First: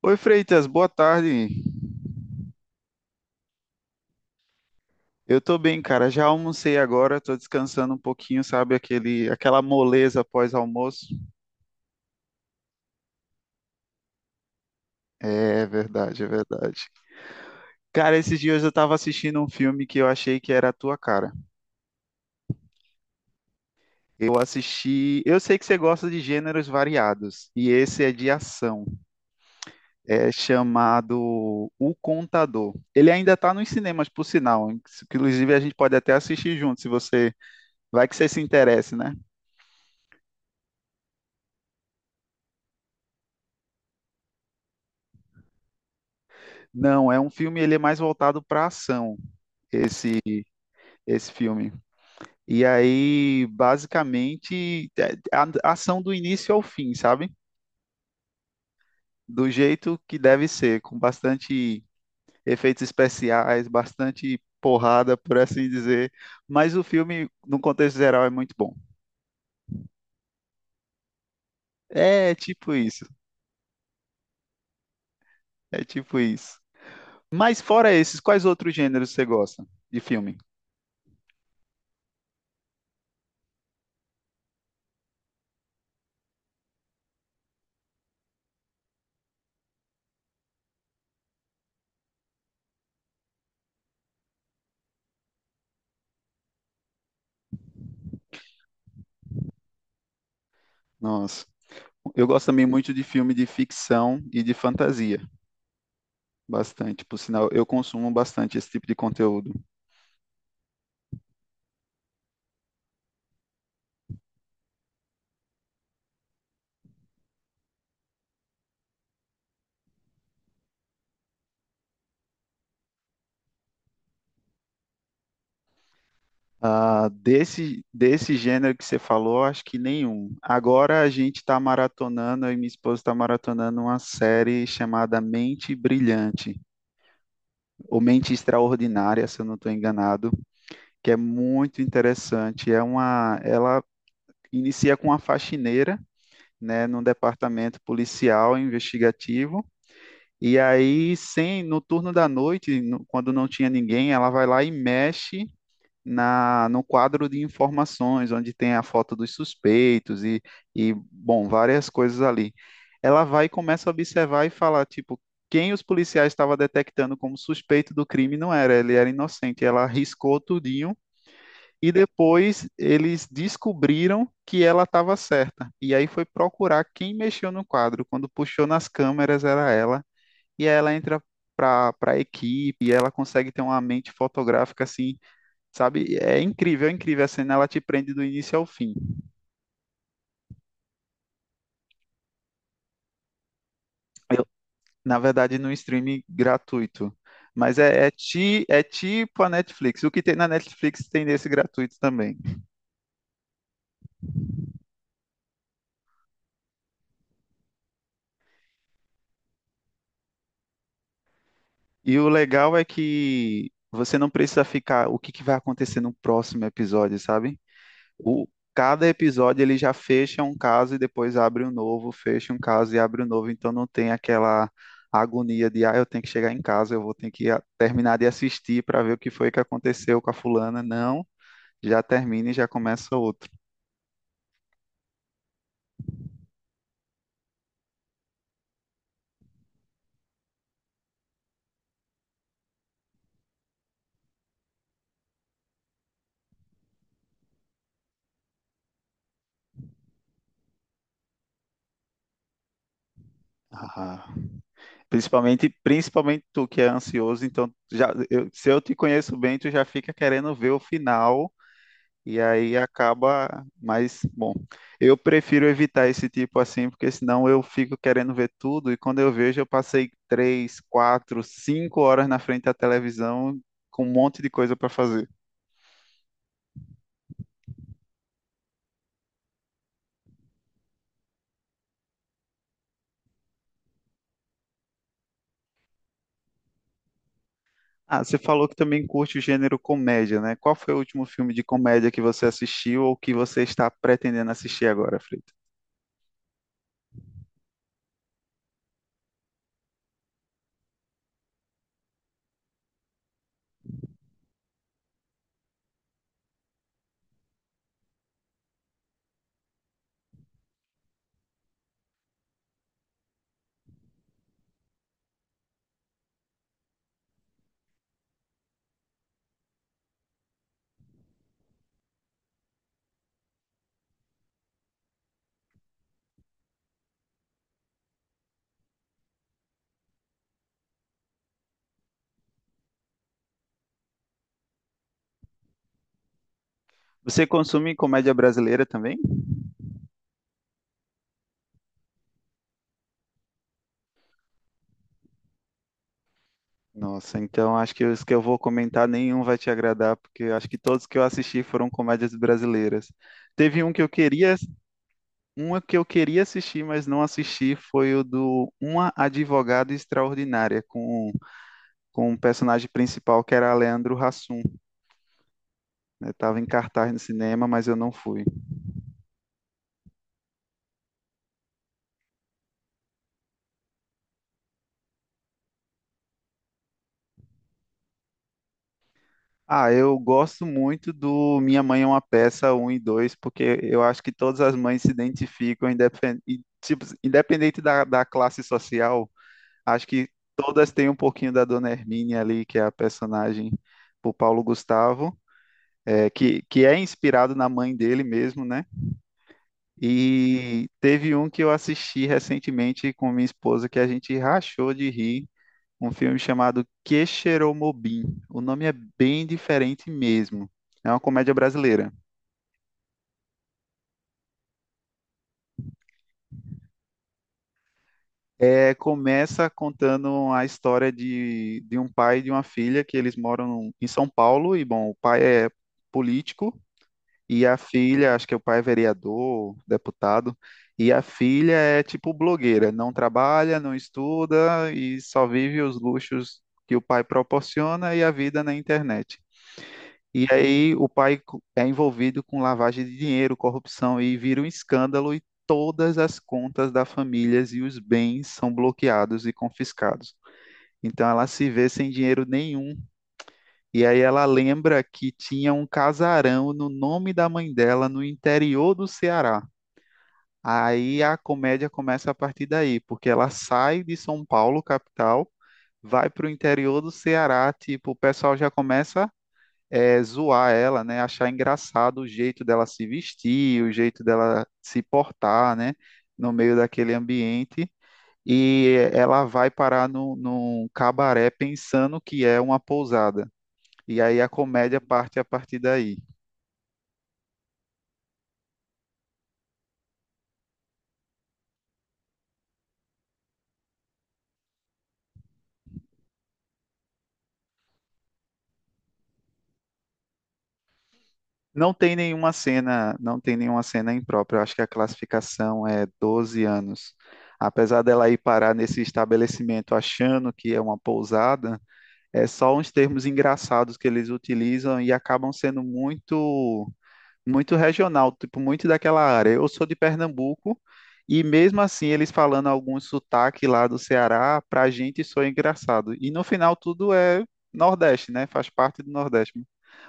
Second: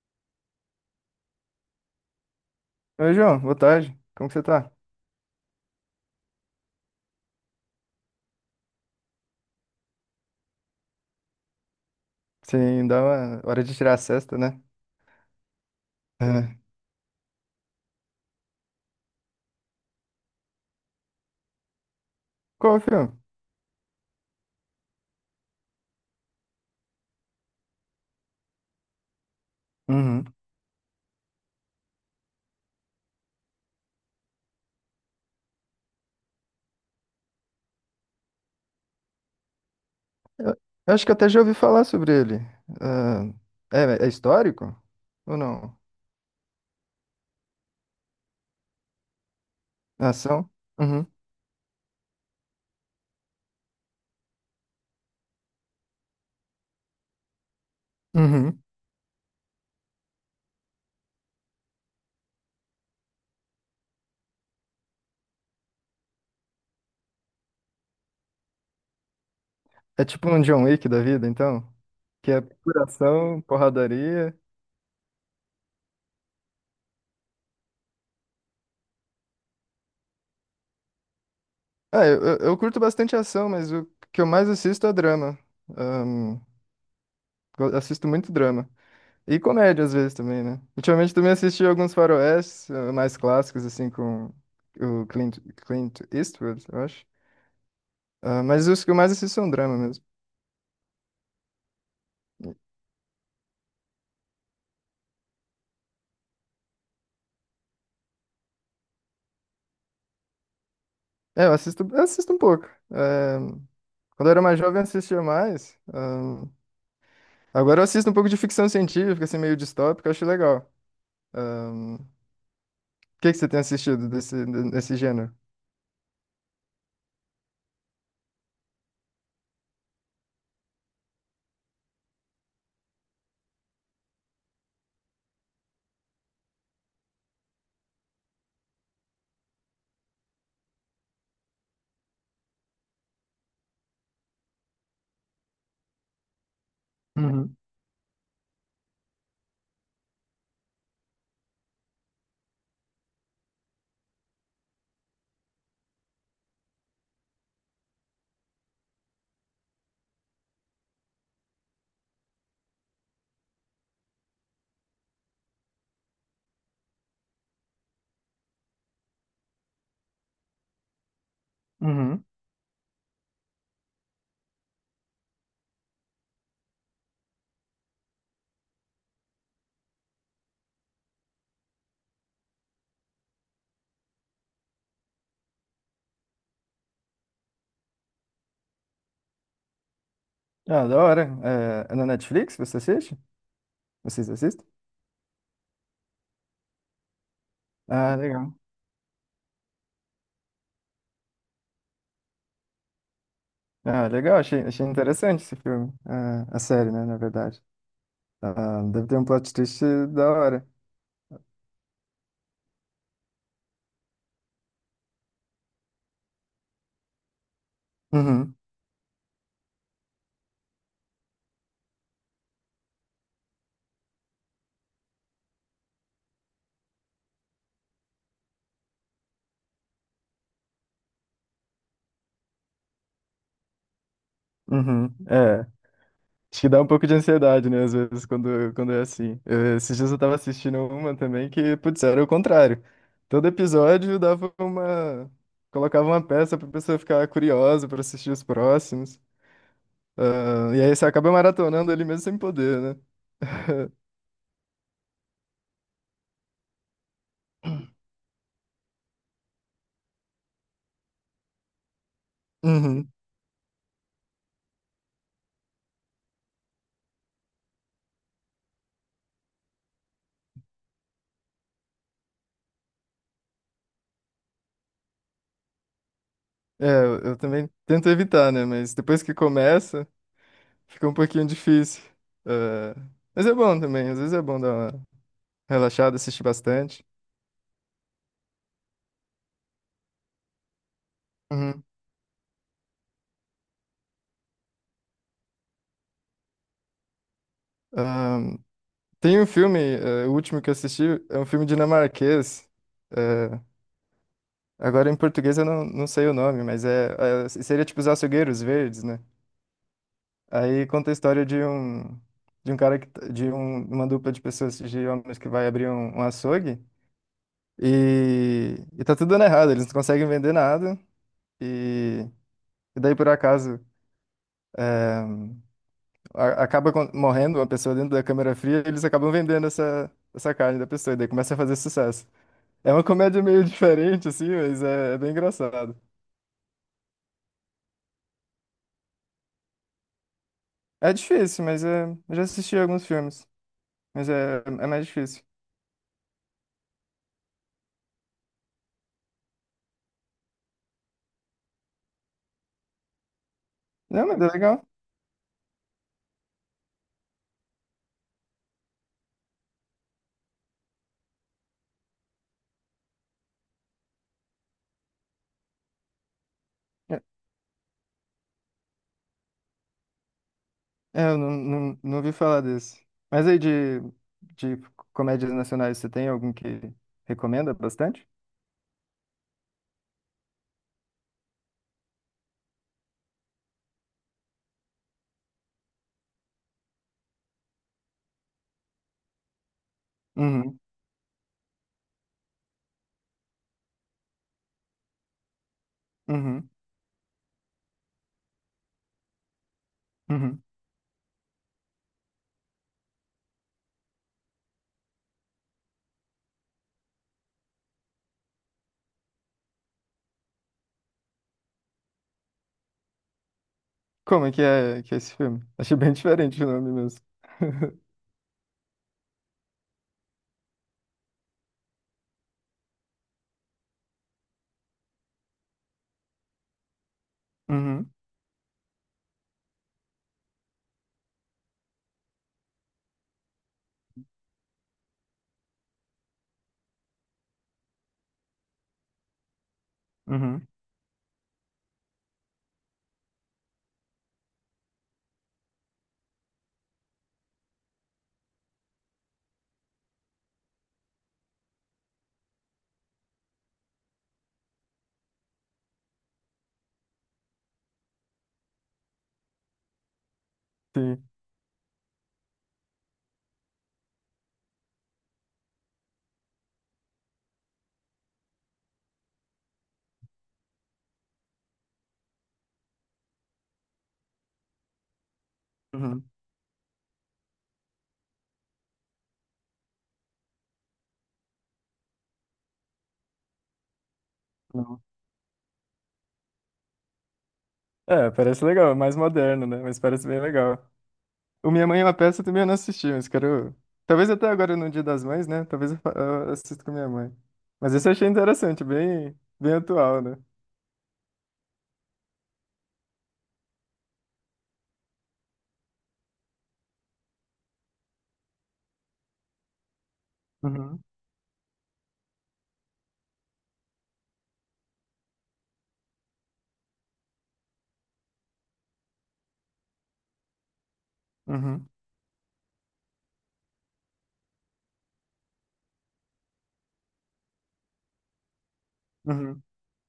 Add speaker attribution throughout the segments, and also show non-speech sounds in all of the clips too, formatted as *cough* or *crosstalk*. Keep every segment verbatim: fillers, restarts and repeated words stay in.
Speaker 1: Oi, Freitas, boa tarde.
Speaker 2: Oi, João, boa tarde. Como que você tá?
Speaker 1: Eu tô bem, cara. Já almocei agora, tô descansando um pouquinho, sabe? Aquele, aquela moleza pós-almoço.
Speaker 2: Sim, dá uma hora de tirar a cesta, né?
Speaker 1: É verdade, é
Speaker 2: É.
Speaker 1: verdade. Cara, esses dias eu tava assistindo um filme que eu achei que era a tua cara.
Speaker 2: Qual o filme?
Speaker 1: Eu assisti. Eu sei que você gosta de gêneros variados, e esse é de ação.
Speaker 2: Uhum.
Speaker 1: É chamado O Contador. Ele ainda tá nos cinemas, por sinal. Inclusive, a gente pode até assistir junto, se você. Vai que você se interesse, né?
Speaker 2: Eu, eu acho que até já ouvi falar sobre ele. Ah, é, é histórico? Ou não?
Speaker 1: Não, é um filme, ele é mais voltado para ação.
Speaker 2: É
Speaker 1: esse,
Speaker 2: Ação? Uhum.
Speaker 1: esse filme. E aí, basicamente, é, a a ação do início ao fim, sabe?
Speaker 2: Uhum.
Speaker 1: Do jeito que deve ser, com bastante efeitos especiais, bastante porrada, por assim dizer. Mas o filme, no contexto geral, é muito bom.
Speaker 2: É tipo um John Wick da vida, então? Que
Speaker 1: É
Speaker 2: é
Speaker 1: tipo
Speaker 2: pura
Speaker 1: isso.
Speaker 2: ação, porradaria.
Speaker 1: É tipo isso. Mas fora esses, quais outros gêneros você gosta de filme?
Speaker 2: Ah, eu, eu, eu curto bastante ação, mas o que eu mais assisto é drama. Ahn, eu assisto muito drama. E comédia às vezes também, né? Ultimamente também assisti alguns faroestes eh, mais clássicos, assim, com o Clint, Clint Eastwood, eu acho. Ah, mas os que eu mais assisto são drama mesmo.
Speaker 1: Nossa, eu gosto também muito de filme de ficção e de fantasia. Bastante, por sinal, eu consumo bastante esse tipo de conteúdo.
Speaker 2: É, eu assisto, eu assisto um pouco. Eh, Quando eu era mais jovem, eu assistia mais. Ahn, agora eu assisto um pouco de ficção científica, assim, meio distópica, eu acho legal. Ahn, O que que você tem assistido desse, desse gênero?
Speaker 1: Ah, desse, desse gênero que você falou, acho que nenhum. Agora a gente está maratonando, eu e minha esposa está maratonando uma série chamada Mente Brilhante, ou Mente Extraordinária, se eu não estou enganado, que é muito interessante. É uma, ela inicia com uma faxineira, né, num
Speaker 2: Uhum,
Speaker 1: departamento policial investigativo. E aí, sem, no turno da noite, no- quando não tinha ninguém, ela vai lá e mexe na, no quadro de informações, onde tem a foto dos suspeitos e, e, bom, várias coisas ali. Ela vai e começa a observar e falar, tipo, quem os policiais estavam detectando como suspeito do crime não era, ele era inocente. Ela arriscou tudinho e
Speaker 2: uhum.
Speaker 1: depois eles descobriram que ela estava certa. E aí foi procurar quem mexeu no quadro. Quando puxou nas câmeras era ela. E aí ela entra para para a equipe e ela consegue ter uma mente fotográfica assim. Sabe? É incrível, é incrível. A cena ela te prende do início ao fim.
Speaker 2: Ah, da hora. É, é na Netflix você assiste? Vocês
Speaker 1: Eu-
Speaker 2: assistem?
Speaker 1: Na verdade, no streaming gratuito. Mas é, é,
Speaker 2: Ah, legal.
Speaker 1: ti, é tipo a Netflix. O que tem na Netflix tem nesse gratuito também.
Speaker 2: Ah, legal, achei, achei interessante esse filme. Ah, a série, né, na verdade. Ah, deve ter um plot twist da hora.
Speaker 1: E o legal é que você não precisa ficar o que que vai acontecer no próximo episódio, sabe? O,
Speaker 2: Uhum,
Speaker 1: Cada episódio ele já fecha um caso e depois abre um novo, fecha um caso e abre um novo, então não tem aquela agonia de, ah, eu tenho que chegar em casa, eu vou ter que a- terminar de assistir para ver o que foi que aconteceu com a fulana. Não, já termina e já começa outro.
Speaker 2: uhum, é. Acho que dá um pouco de ansiedade, né, às vezes, quando, quando é assim. Eu- esses dias eu tava assistindo uma também que, putz, era o contrário. Todo episódio dava uma. Colocava uma peça pra pessoa ficar curiosa pra assistir os próximos. Ah, e aí você acaba maratonando ali mesmo sem poder, né?
Speaker 1: Ah, principalmente, principalmente tu que é ansioso, então já, eu- se eu te conheço bem, tu já fica querendo ver o final. E aí
Speaker 2: Uhum.
Speaker 1: acaba, mas bom, eu prefiro evitar esse tipo assim, porque senão eu fico querendo ver tudo e quando eu vejo eu passei três, quatro, cinco horas na frente da televisão com um monte de coisa para fazer.
Speaker 2: É, eu eu também tento evitar, né? Mas depois que começa. Fica um pouquinho difícil. É, mas é bom também, às vezes é bom dar uma relaxada, assistir bastante.
Speaker 1: Ah, você falou que também curte o gênero comédia, né? Qual foi o último filme de
Speaker 2: Uhum.
Speaker 1: comédia que você assistiu ou que você está pretendendo assistir agora, Frito?
Speaker 2: Ahn, Tem um filme, eh, o último que eu assisti, é um filme dinamarquês. eh, Agora em português eu não, não sei o nome, mas é, é- seria tipo Os Açougueiros Verdes, né? Aí conta a história de um de um cara que, t- de um- uma dupla de pessoas, de homens que vai abrir um, um açougue e, e tá tudo dando errado, eles não conseguem vender nada e, e daí por acaso é, a- acaba con- morrendo uma pessoa dentro da câmera fria, eles acabam vendendo essa, essa carne da pessoa, e daí começa a fazer sucesso. É uma comédia meio *laughs* diferente, assim, mas é, é bem engraçado.
Speaker 1: Você consome comédia brasileira também?
Speaker 2: É difícil, mas é, eu já assisti alguns filmes, mas é, é mais difícil.
Speaker 1: Nossa, então acho que os que eu vou comentar nenhum vai te agradar, porque acho que todos que eu assisti foram comédias brasileiras. Teve um que eu
Speaker 2: Não, mas é
Speaker 1: queria,
Speaker 2: legal.
Speaker 1: Uma que eu queria assistir, mas não assisti, foi o do Uma Advogada Extraordinária, com, com o personagem principal que era Leandro Hassum. Né? Tava em cartaz no
Speaker 2: É,
Speaker 1: cinema, mas eu não fui.
Speaker 2: é, eu não, não, não ouvi falar desse. Mas aí de, de comédias nacionais, você tem algum que recomenda bastante?
Speaker 1: Ah, eu gosto muito do Minha Mãe é uma Peça um e dois porque eu acho que todas as mães se identificam, independ... e, tipo, independente da, da classe social. Acho que
Speaker 2: Uhum,
Speaker 1: todas têm um pouquinho da Dona Hermínia ali, que é a personagem do Paulo Gustavo, é, que,
Speaker 2: uhum,
Speaker 1: que é inspirado na mãe dele mesmo, né?
Speaker 2: uhum.
Speaker 1: E teve um que eu assisti recentemente com minha esposa que a gente rachou de rir, um filme chamado Que. O nome é bem diferente mesmo. É uma comédia brasileira.
Speaker 2: Como é que é, que é esse filme? Achei bem *laughs* diferente o nome mesmo. *laughs*
Speaker 1: É, começa contando a história de, de um pai e de uma filha que eles moram em São Paulo e, bom, o pai é político. E a
Speaker 2: Uhum,
Speaker 1: filha, acho que é o pai é vereador, deputado, e a filha é tipo blogueira, não trabalha, não estuda e só vive os luxos que o pai proporciona e a vida na internet. E
Speaker 2: uhum.
Speaker 1: aí o pai co- é envolvido com lavagem de dinheiro, corrupção e vira um escândalo e todas as contas da família e os bens são bloqueados e confiscados. Então ela se vê sem dinheiro nenhum e aí ela lembra que tinha um casarão no nome da mãe dela no interior do Ceará. Aí
Speaker 2: Sim.
Speaker 1: a comédia começa a partir daí, porque ela sai de São Paulo, capital, vai para o interior do Ceará, tipo, o pessoal já começa é, zoar ela, né? Achar engraçado o jeito dela se vestir, o jeito dela se portar, né?
Speaker 2: Uhum,
Speaker 1: No meio daquele ambiente. E ela vai parar num num cabaré pensando que é uma pousada. E aí a comédia
Speaker 2: não.
Speaker 1: parte a partir daí.
Speaker 2: É, parece legal, é mais moderno, né? Mas parece bem legal. O Minha Mãe é uma Peça também eu não assisti, mas quero. Talvez até agora no Dia das Mães, né? Talvez eu fa- eu assista com minha mãe. Mas esse eu achei interessante, bem, bem atual, né?
Speaker 1: Não tem nenhuma cena, não tem nenhuma cena imprópria. Eu acho que a classificação é doze anos. Apesar dela ir parar nesse estabelecimento achando que é uma
Speaker 2: Uhum,
Speaker 1: pousada, é só uns termos engraçados que eles utilizam e acabam sendo muito muito regional, tipo muito daquela área. Eu sou de Pernambuco e mesmo
Speaker 2: uhum,
Speaker 1: assim eles falando algum sotaque lá do Ceará, pra gente soa engraçado. E no final tudo é Nordeste, né? Faz parte do Nordeste.
Speaker 2: uhum.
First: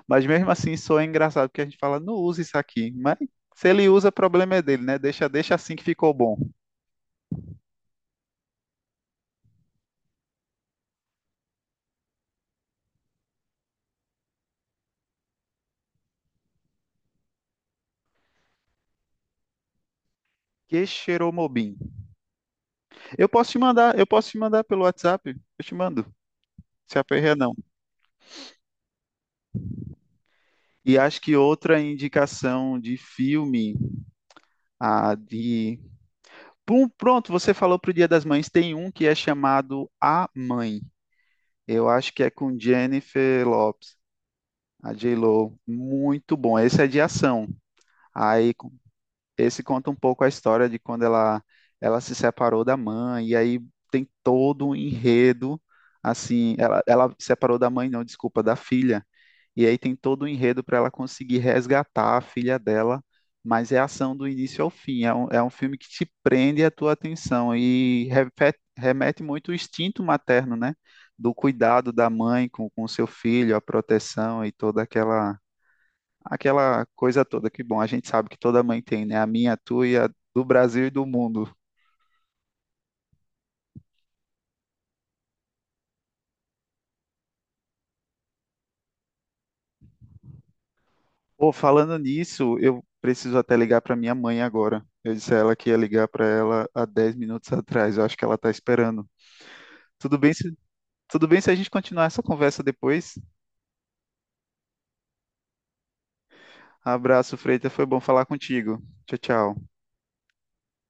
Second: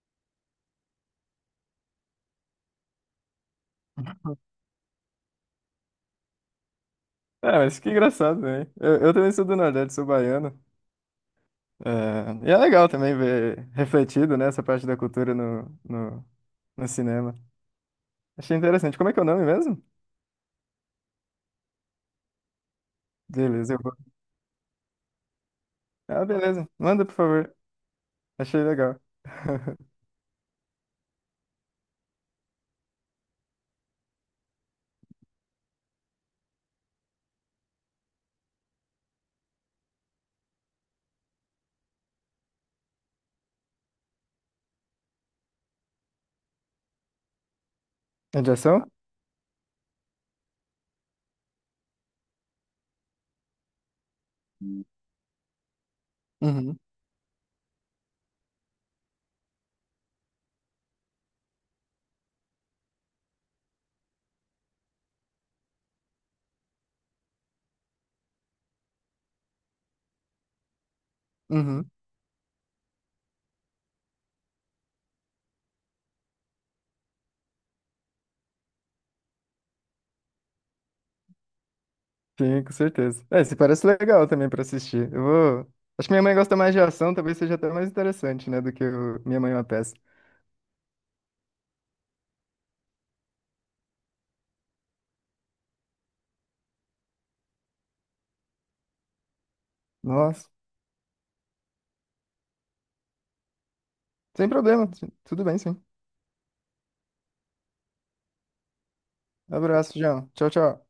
Speaker 1: Mas mesmo assim soa engraçado porque a gente fala, não usa isso aqui. Mas se ele usa, problema é dele, né? Deixa, deixa assim que ficou bom.
Speaker 2: É, mas que engraçado, né? Eu, eu também sou do Nordeste, sou baiano. É, e é legal também ver refletido, né, essa parte da cultura no, no, no cinema. Achei interessante. Como é que é o nome mesmo?
Speaker 1: Que cheiromobim. Eu posso te
Speaker 2: Beleza, eu vou.
Speaker 1: mandar, eu posso te mandar pelo WhatsApp, eu te mando.
Speaker 2: Ah, beleza.
Speaker 1: Se
Speaker 2: Manda, por
Speaker 1: aperreia não.
Speaker 2: favor. Achei legal. *laughs*
Speaker 1: E acho que outra indicação de filme, a de Pum, pronto, você falou pro Dia das Mães, tem um que é chamado A Mãe. Eu acho que é com Jennifer Lopez, a J-Lo. Muito bom. Esse é de ação.
Speaker 2: É de
Speaker 1: Aí
Speaker 2: ação?
Speaker 1: esse conta um pouco a história de quando ela, ela se separou da mãe, e aí tem todo um enredo, assim,
Speaker 2: Uhum.
Speaker 1: ela, ela se separou da mãe, não, desculpa, da filha, e aí tem todo um enredo para ela conseguir resgatar a filha dela, mas é ação do início ao fim, é um, é um filme que te prende a tua atenção e repete- remete muito o instinto materno, né? Do
Speaker 2: Uhum.
Speaker 1: cuidado da mãe com o seu filho, a proteção e toda aquela aquela coisa toda que, bom, a gente sabe que toda mãe tem, né? A minha, a tua e a do Brasil e do mundo.
Speaker 2: Sim, com certeza. É, esse parece legal também pra assistir. Eu vou. Acho que minha mãe gosta mais de ação, talvez seja até mais interessante, né, do que o Minha Mãe é uma Peça.
Speaker 1: Pô, falando nisso, eu preciso até ligar para minha mãe agora. Eu disse a ela que ia ligar para ela há dez minutos atrás. Eu acho que ela tá esperando. Tudo bem
Speaker 2: Nossa,
Speaker 1: se, tudo bem se a gente continuar essa conversa depois?
Speaker 2: sem problema, tudo bem, sim.
Speaker 1: Abraço, Freita. Foi bom falar contigo. Tchau, tchau.
Speaker 2: Abraço, João. Tchau, tchau.